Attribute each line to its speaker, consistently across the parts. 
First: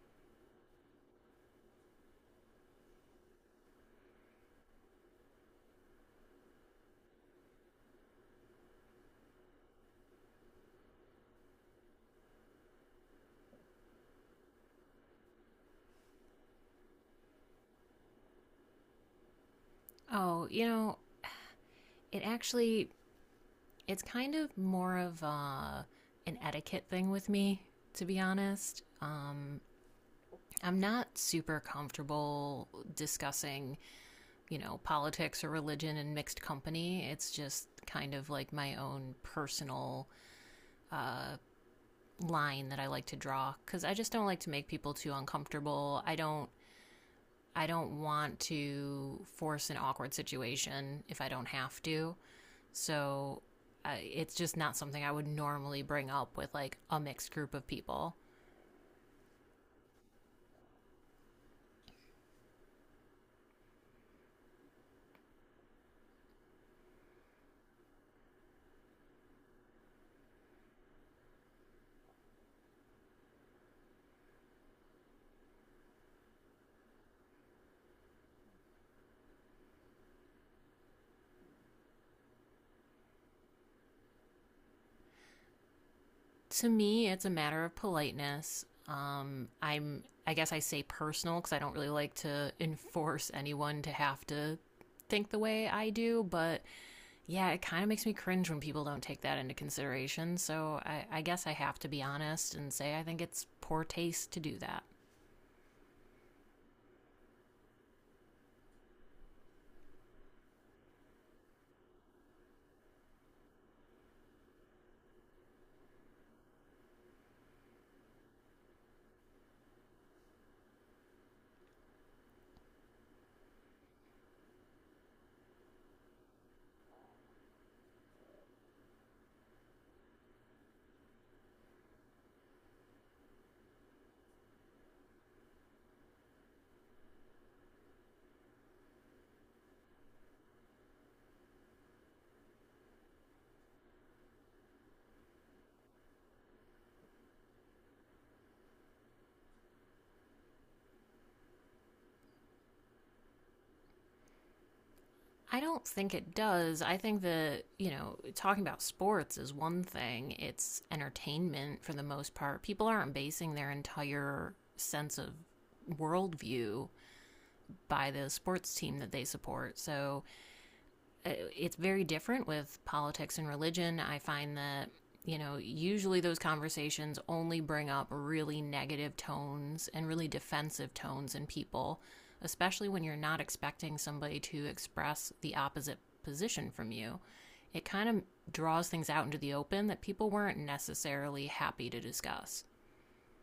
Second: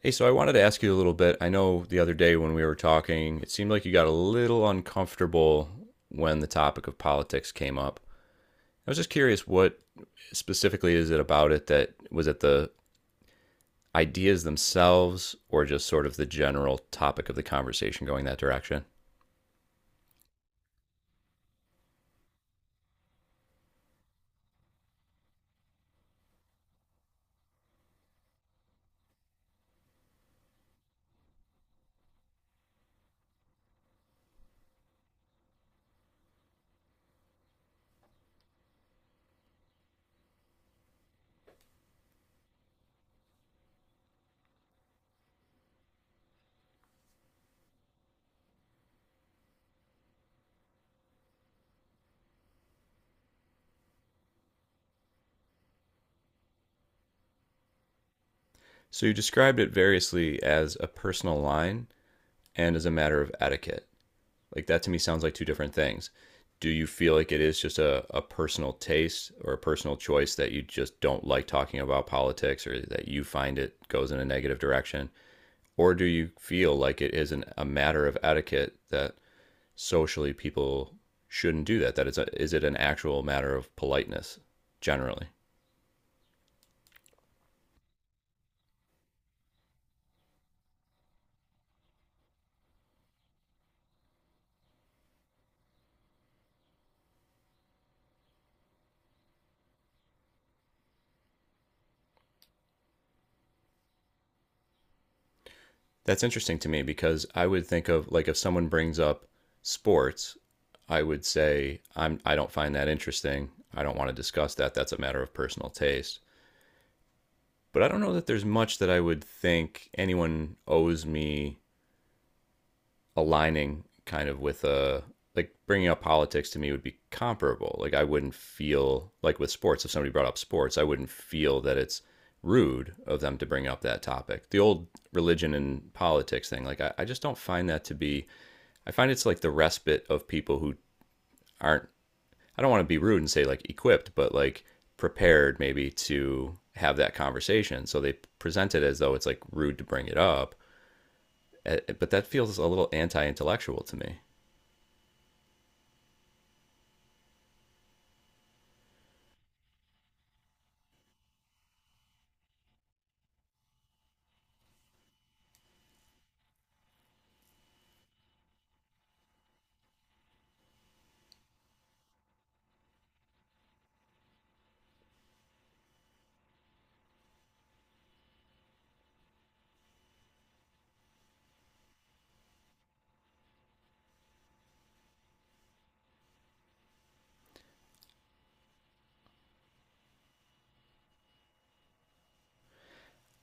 Speaker 1: Hey, so I wanted to ask you a little bit. I know the other day when we were talking, it seemed like you got a little uncomfortable when the topic of politics came up. I was just curious what specifically is it about it, that was it the ideas themselves or just sort of the general topic of the conversation going that direction?
Speaker 2: Oh, you know, it actually it's kind of more of an etiquette thing with me, to be honest. I'm not super comfortable discussing, you know, politics or religion in mixed company. It's just kind of like my own personal line that I like to draw because I just don't like to make people too uncomfortable. I don't want to force an awkward situation if I don't have to. So it's just not something I would normally bring up with like a mixed group of people.
Speaker 1: So you described it variously as a personal line and as a matter of etiquette. Like, that to me sounds like two different things. Do you feel like it is just a personal taste or a personal choice that you just don't like talking about politics, or that you find it goes in a negative direction? Or do you feel like it is a matter of etiquette that socially people shouldn't do that? That is, is it an actual matter of politeness generally?
Speaker 2: To me, it's a matter of politeness. I guess I say personal because I don't really like to enforce anyone to have to think the way I do, but yeah, it kind of makes me cringe when people don't take that into consideration. So I guess I have to be honest and say I think it's poor taste to do that.
Speaker 1: That's interesting to me, because I would think of, like, if someone brings up sports, I would say I don't find that interesting. I don't want to discuss that. That's a matter of personal taste. But I don't know that there's much that I would think anyone owes me, aligning kind of with a, like, bringing up politics to me would be comparable. Like, I wouldn't feel, like, with sports, if somebody brought up sports, I wouldn't feel that it's rude of them to bring up that topic. The old religion and politics thing, like, I just don't find that to be, I find it's like the respite of people who aren't, I don't want to be rude and say like equipped, but like prepared maybe to have that conversation. So they present it as though it's like rude to bring it up. But that feels a little anti intellectual to me.
Speaker 2: I don't think it does. I think that, you know, talking about sports is one thing. It's entertainment for the most part. People aren't basing their entire sense of worldview by the sports team that they support. So uh, it's very different with politics and religion. I find that, you know, usually those conversations only bring up really negative tones and really defensive tones in people, especially when you're not expecting somebody to express the opposite position from you. It kind of draws things out into the open that people weren't necessarily happy to discuss.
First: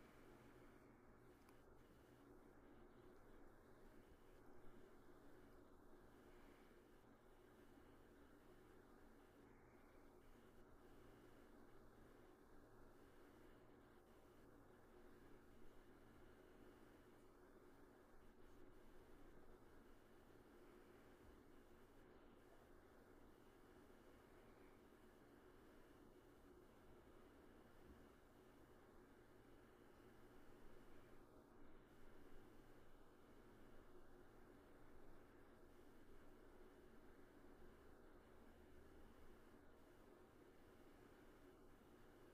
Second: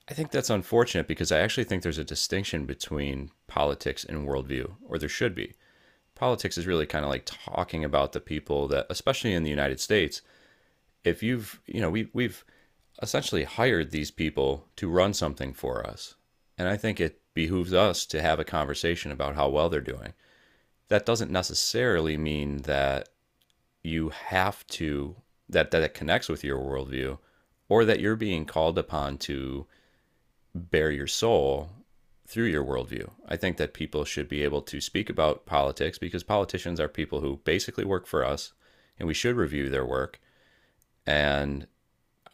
Speaker 1: I think that's unfortunate, because I actually think there's a distinction between politics and worldview, or there should be. Politics is really kind of like talking about the people that, especially in the United States, if you've, you know, we've essentially hired these people to run something for us, and I think it behooves us to have a conversation about how well they're doing. That doesn't necessarily mean that you have to, that it connects with your worldview, or that you're being called upon to bare your soul through your worldview. I think that people should be able to speak about politics, because politicians are people who basically work for us, and we should review their work. And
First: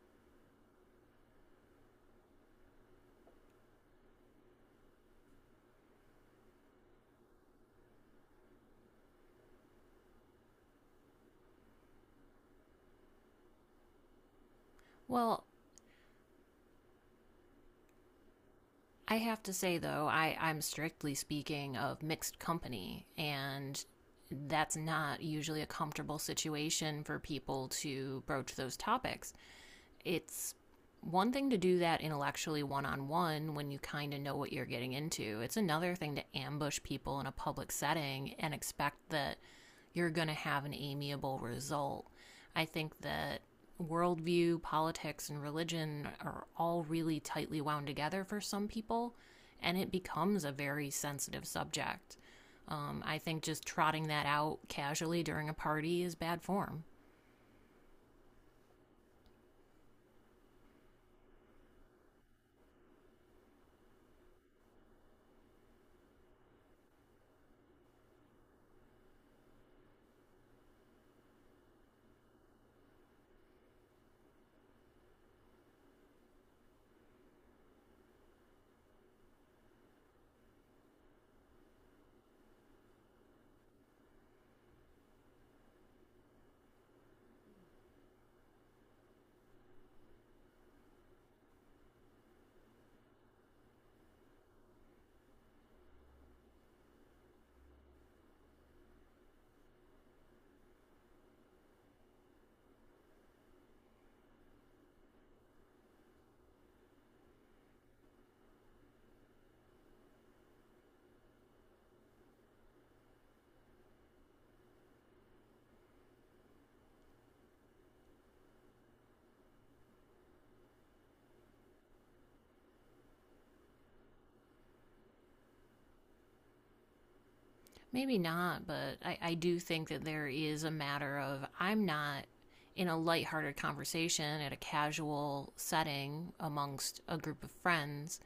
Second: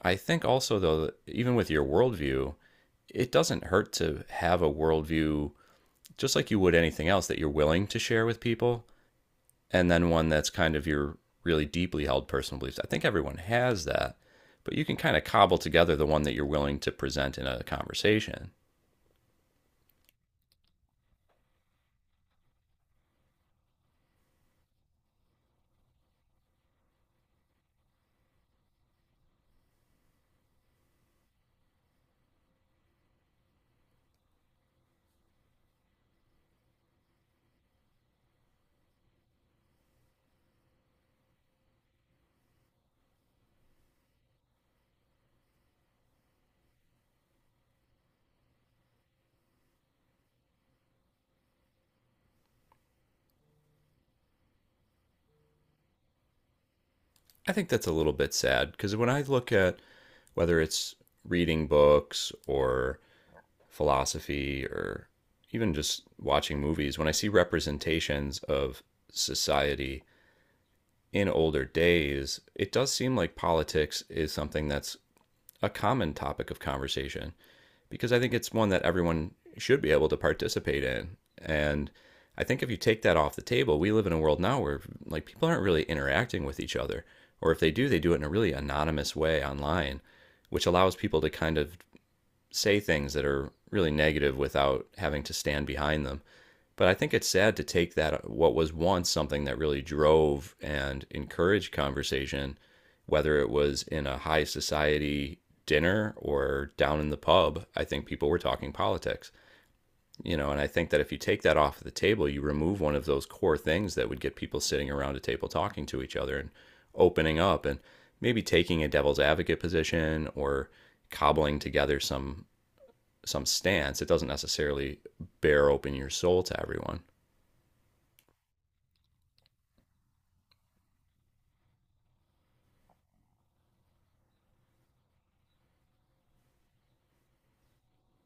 Speaker 1: I think also, though, even with your worldview, it doesn't hurt to have a worldview, just like you would anything else that you're willing to share with people, and then one that's kind of your really deeply held personal beliefs. I think everyone has that, but you can kind of
Speaker 2: Well,
Speaker 1: cobble together the one that you're willing to present in a conversation.
Speaker 2: I have to say though, I'm strictly speaking of mixed company, and that's not usually a comfortable situation for people to broach those topics. It's one thing to do that intellectually one on one when you kind of know what you're getting into. It's another thing to ambush people in a public setting and expect that you're going to have an amiable result. I think that worldview, politics, and religion are all really tightly wound together for some people, and it becomes a very sensitive subject. I think just trotting that out casually during a party is bad form.
Speaker 1: I think that's a little bit sad, because when I look at whether it's reading books or philosophy or even just watching movies, when I see representations of society in older days, it does seem like politics is something that's a common topic of conversation, because I think it's one that everyone should be able to participate in. And I think if you take that off the table, we live in a world now where, like, people aren't really interacting with each other, or if they do, they do it in a really anonymous way online, which allows people to kind of say things that are really negative without having to stand behind them. But I think it's sad to take that, what was once something that really drove and encouraged conversation, whether it was in a high society dinner or down in the pub, I think people were talking politics. You know, and I think that if you take that off the table, you remove one of those core things that would get people sitting around a table talking to each other and opening up and maybe taking a devil's advocate position or cobbling together some stance. It doesn't necessarily bear open your soul to everyone.
Speaker 2: Maybe not, but I do think that there is a matter of I'm not in a lighthearted conversation at a casual setting amongst a group of friends.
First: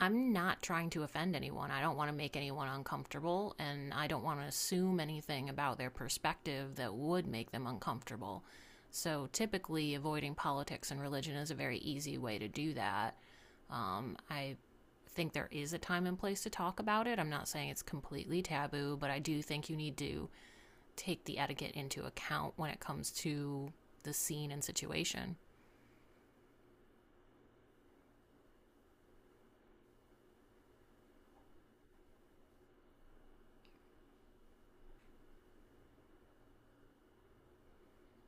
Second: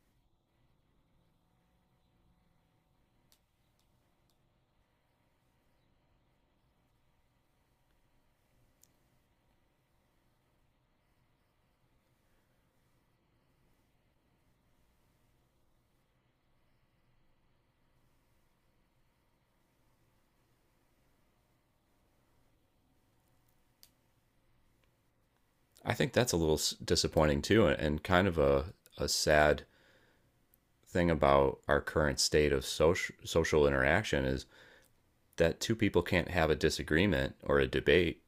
Speaker 2: I'm not trying to offend anyone. I don't want to make anyone uncomfortable, and I don't want to assume anything about their perspective that would make them uncomfortable. So typically, avoiding politics and religion is a very easy way to do that. I think there is a time and place to talk about it. I'm not saying it's completely taboo, but I do think you need to take the etiquette into account when it comes to the scene and situation.
Speaker 1: I think that's a little disappointing too, and kind of a sad thing about our current state of social social interaction is that two people can't have a disagreement or a debate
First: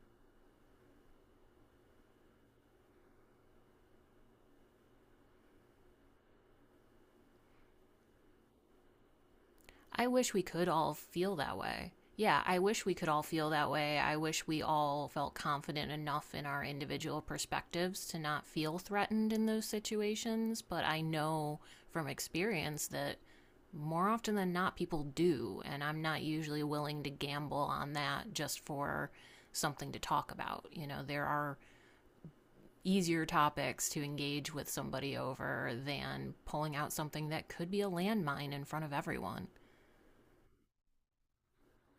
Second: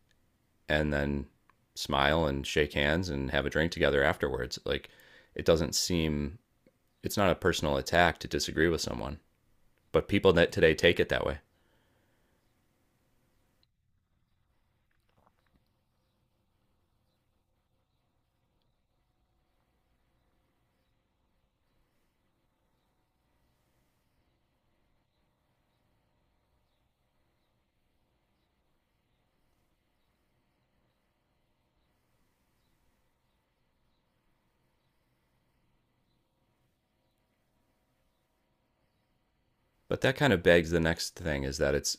Speaker 1: and then smile and shake hands and have a drink together afterwards. Like, it doesn't seem, it's not a personal attack to disagree with someone,
Speaker 2: I
Speaker 1: but people
Speaker 2: wish we
Speaker 1: that
Speaker 2: could
Speaker 1: today
Speaker 2: all
Speaker 1: take it that
Speaker 2: feel
Speaker 1: way.
Speaker 2: that way. Yeah, I wish we could all feel that way. I wish we all felt confident enough in our individual perspectives to not feel threatened in those situations. But I know from experience that more often than not, people do. And I'm not usually willing to gamble on that just for something to talk about. You know, there are easier topics to engage with somebody over than pulling out something that could be a landmine in front of everyone.
Speaker 1: But that kind of begs the next thing, is that it's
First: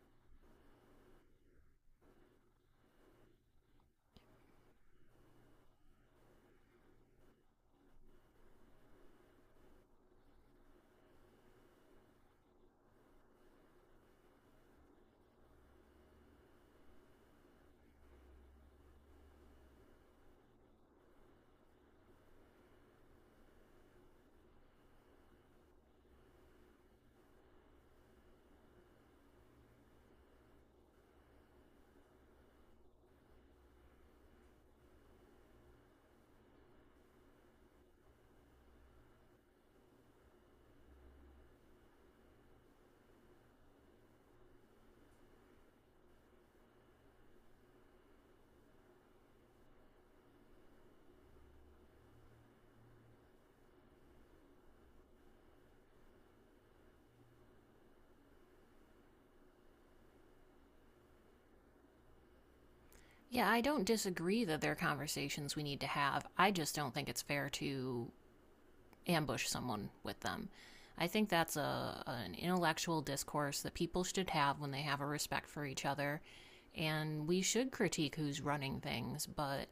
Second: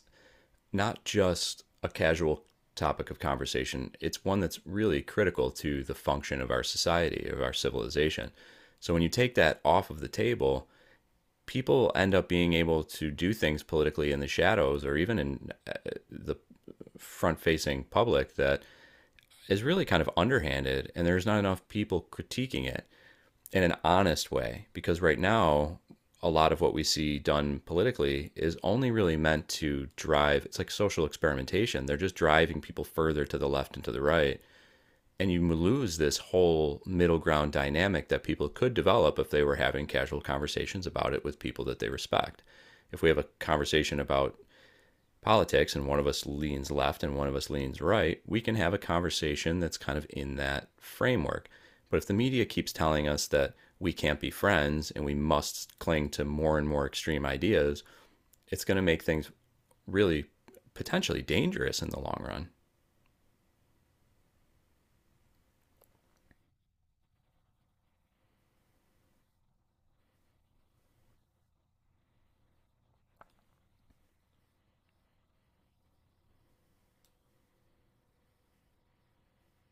Speaker 1: not just a casual topic of conversation. It's one that's really critical to the function of our society, of our civilization. So when you take that off of the table, people end up being able to do things politically in the shadows, or even in the front facing public, that is really kind of underhanded, and there's not enough people critiquing it in an honest way, because right now a lot of what we see done politically is only really meant to drive, it's like social experimentation, they're just driving people further to the left and to the right, and you lose this whole middle ground dynamic that people could develop if they were having casual conversations about it with people that they respect. If we have a conversation about politics, and one of us leans left and one of us leans right, we can have a conversation that's kind of in that framework. But if the media keeps telling us that we can't be friends and we must cling to more and more extreme ideas, it's going to make things really potentially dangerous in the long run.
Speaker 2: Yeah, I don't disagree that there are conversations we need to have. I just don't think it's fair to ambush someone with them. I think that's a an intellectual discourse that people should have when they have a respect for each other. And we should critique who's running things, but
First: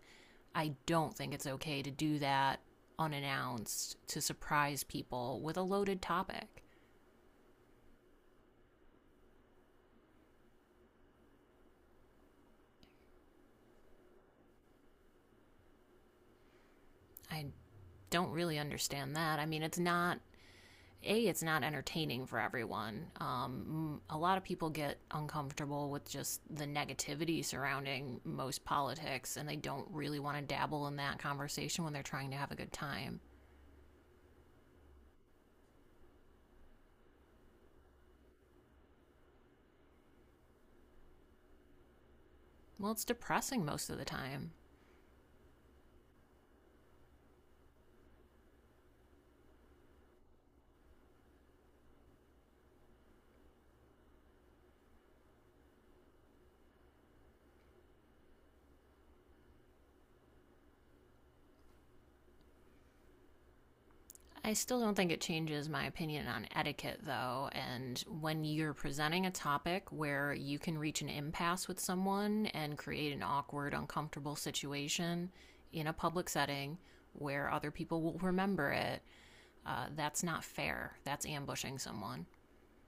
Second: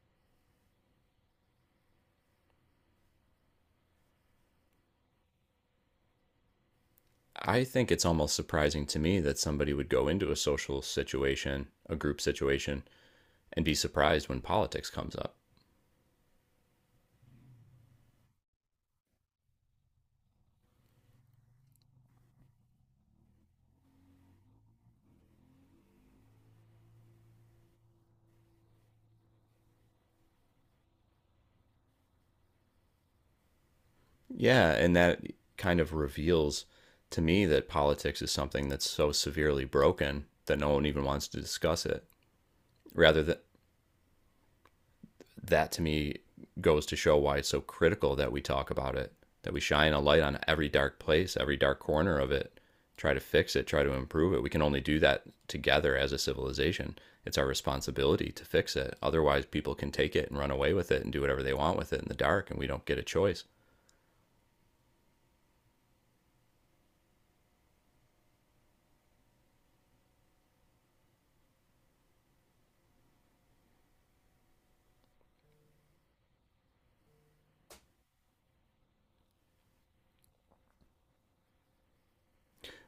Speaker 2: I don't think it's okay to do that unannounced to surprise people with a loaded topic.
Speaker 1: I think it's almost surprising to me that somebody would go into a social situation, a group situation, and be surprised when politics comes up.
Speaker 2: I don't really understand that. I mean, it's not entertaining for everyone. A lot of people get uncomfortable with just the negativity surrounding most politics, and they don't really want to dabble in that conversation when they're trying to have a good time.
Speaker 1: Yeah, and that kind of reveals to me that politics is something that's so severely broken that no one even wants to discuss it.
Speaker 2: Well, it's
Speaker 1: Rather, that,
Speaker 2: depressing most of the time.
Speaker 1: that to me goes to show why it's so critical that we talk about it, that we shine a light on every dark place, every dark corner of it, try to fix it, try to improve it. We can only do that together as a civilization. It's our responsibility to fix it. Otherwise, people can take it and run away with it and do whatever they want with it in the dark, and we don't get a choice.
Speaker 2: I still don't think it changes my opinion on etiquette, though. And when you're presenting a topic where you can reach an impasse with someone and create an awkward, uncomfortable situation in a public setting where other people will remember it, that's not fair. That's ambushing someone.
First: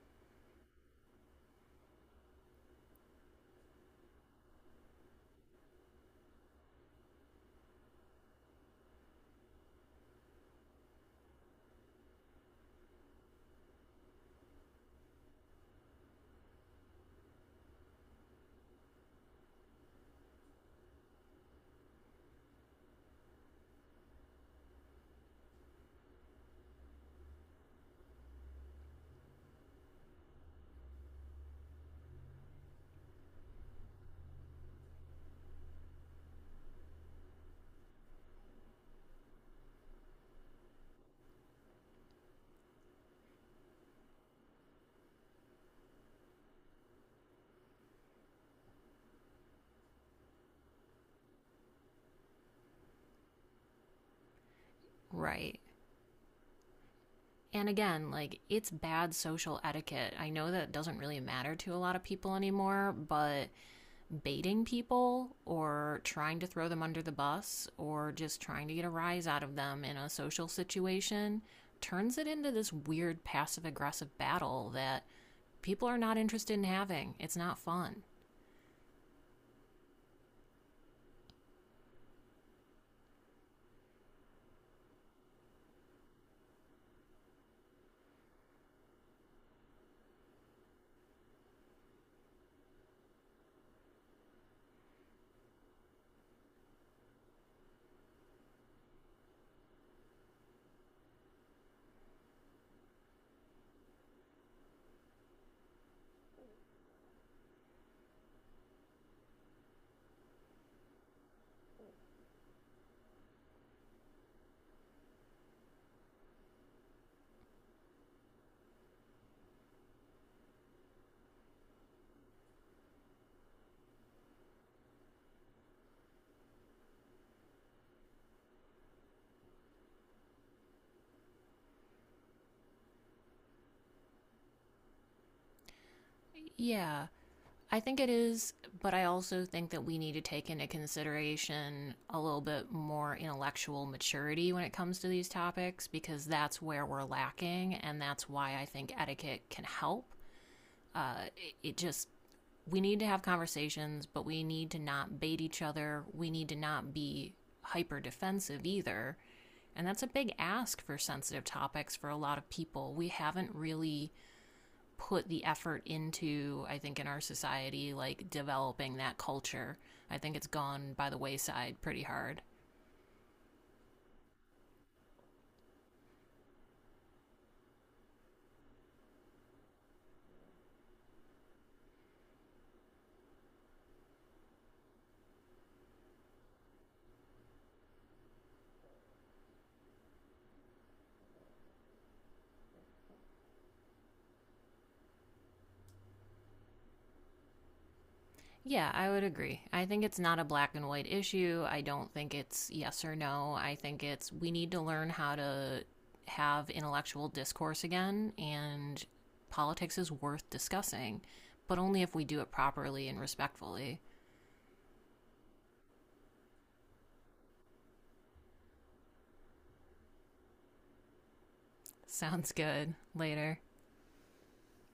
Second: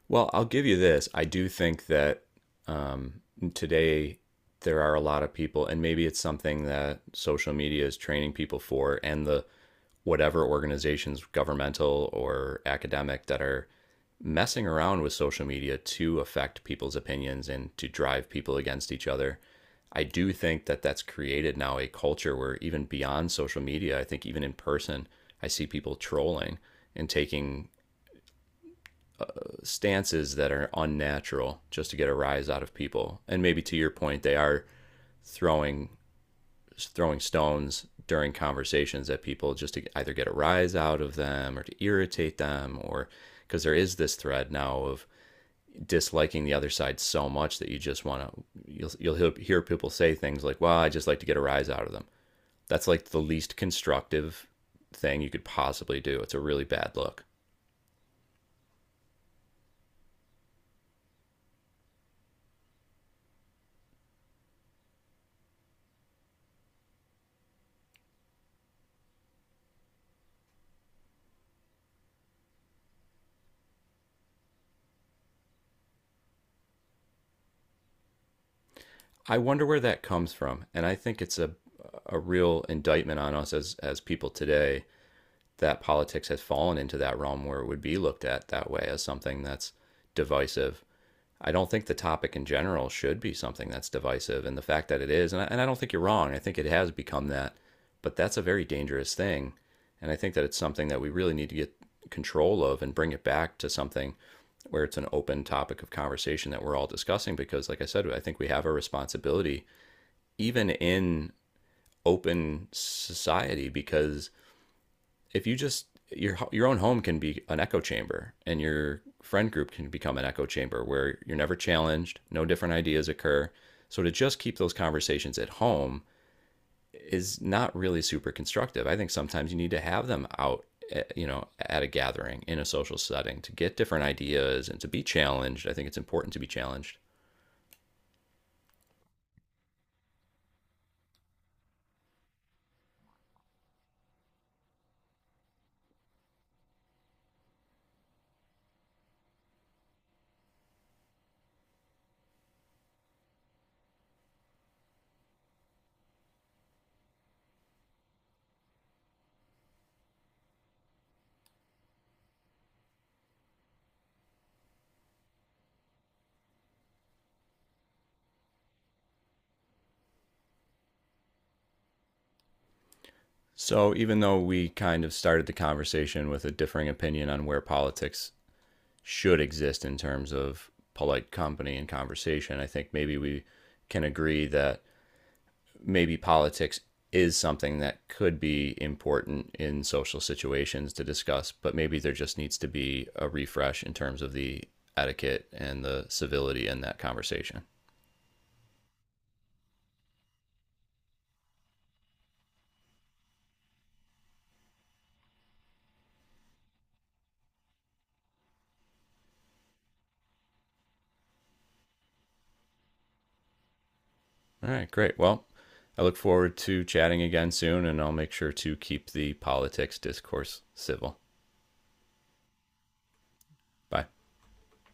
Speaker 1: Well, I'll give you this. I do think that, um, today, there are a lot of people, and maybe it's something that social media is training people for, and the whatever organizations, governmental or academic, that are messing around with social media to affect people's opinions and to drive people against each other. I do think that that's created now a culture where, even beyond social media, I think even in person, I see people trolling and taking stances that are unnatural just to get a rise out of people. And maybe to your point, they are throwing throwing stones during conversations at people just to either get a rise out of them or to irritate them, or because there is this thread now of disliking the other side so much that you just want to, you'll hear people say things like, well, I just like to get a rise out of them. That's like the least constructive thing you could
Speaker 2: Right.
Speaker 1: possibly do. It's a really bad look.
Speaker 2: And again, like, it's bad social etiquette. I know that doesn't really matter to a lot of people anymore, but baiting people or trying to throw them under the bus or just trying to get a rise out of them in a social situation turns it into this weird passive aggressive battle that people are not interested in having. It's not fun.
Speaker 1: I wonder where that comes from, and I think it's a real indictment on us as people today, that politics has fallen into that realm where it would be looked at that way, as something that's divisive. I don't think the topic in general should be something that's divisive, and the fact that it is, and I don't think you're wrong. I think it has become that, but that's a very dangerous thing, and I think that it's something that we really need to get control of and bring it back to something where it's an open topic of conversation that we're all discussing, because like I said, I think we have a responsibility, even in open society, because if you just, your own home can be an echo chamber, and your friend group can become an echo chamber where you're never challenged, no different ideas occur. So to just keep those conversations at home is not really super constructive. I think sometimes you need to have them out, you know, at a gathering in a social setting, to get different ideas and to be challenged. I think it's important to be challenged.
Speaker 2: Yeah, I think it is, but I also think that we need to take into consideration a little bit more intellectual maturity when it comes to these topics because that's where we're lacking, and that's why I think etiquette can help. Uh, it, it just, we need to have conversations, but we need to not bait each other. We need to not be hyper defensive either. And that's a big ask for sensitive topics for a lot of people. We haven't really put the effort into, I think, in our society, like developing that culture. I think it's gone by the wayside pretty hard.
Speaker 1: So even though we kind of started the conversation with a differing opinion on where politics should exist in terms of polite company and conversation, I think maybe we can agree that maybe politics is something that could be important in social situations to discuss, but maybe there just needs to be a refresh in terms of the etiquette and the civility in that conversation.
Speaker 2: Yeah, I would agree. I think it's not a black and white issue. I don't think it's yes or no. I think it's we need to learn how to have intellectual discourse again, and politics is worth discussing, but only if we do it properly and respectfully.
Speaker 1: All right, great. Well, I look forward to chatting again soon, and I'll make sure to keep the politics discourse civil.
Speaker 2: Sounds good. Later.
Speaker 1: Bye.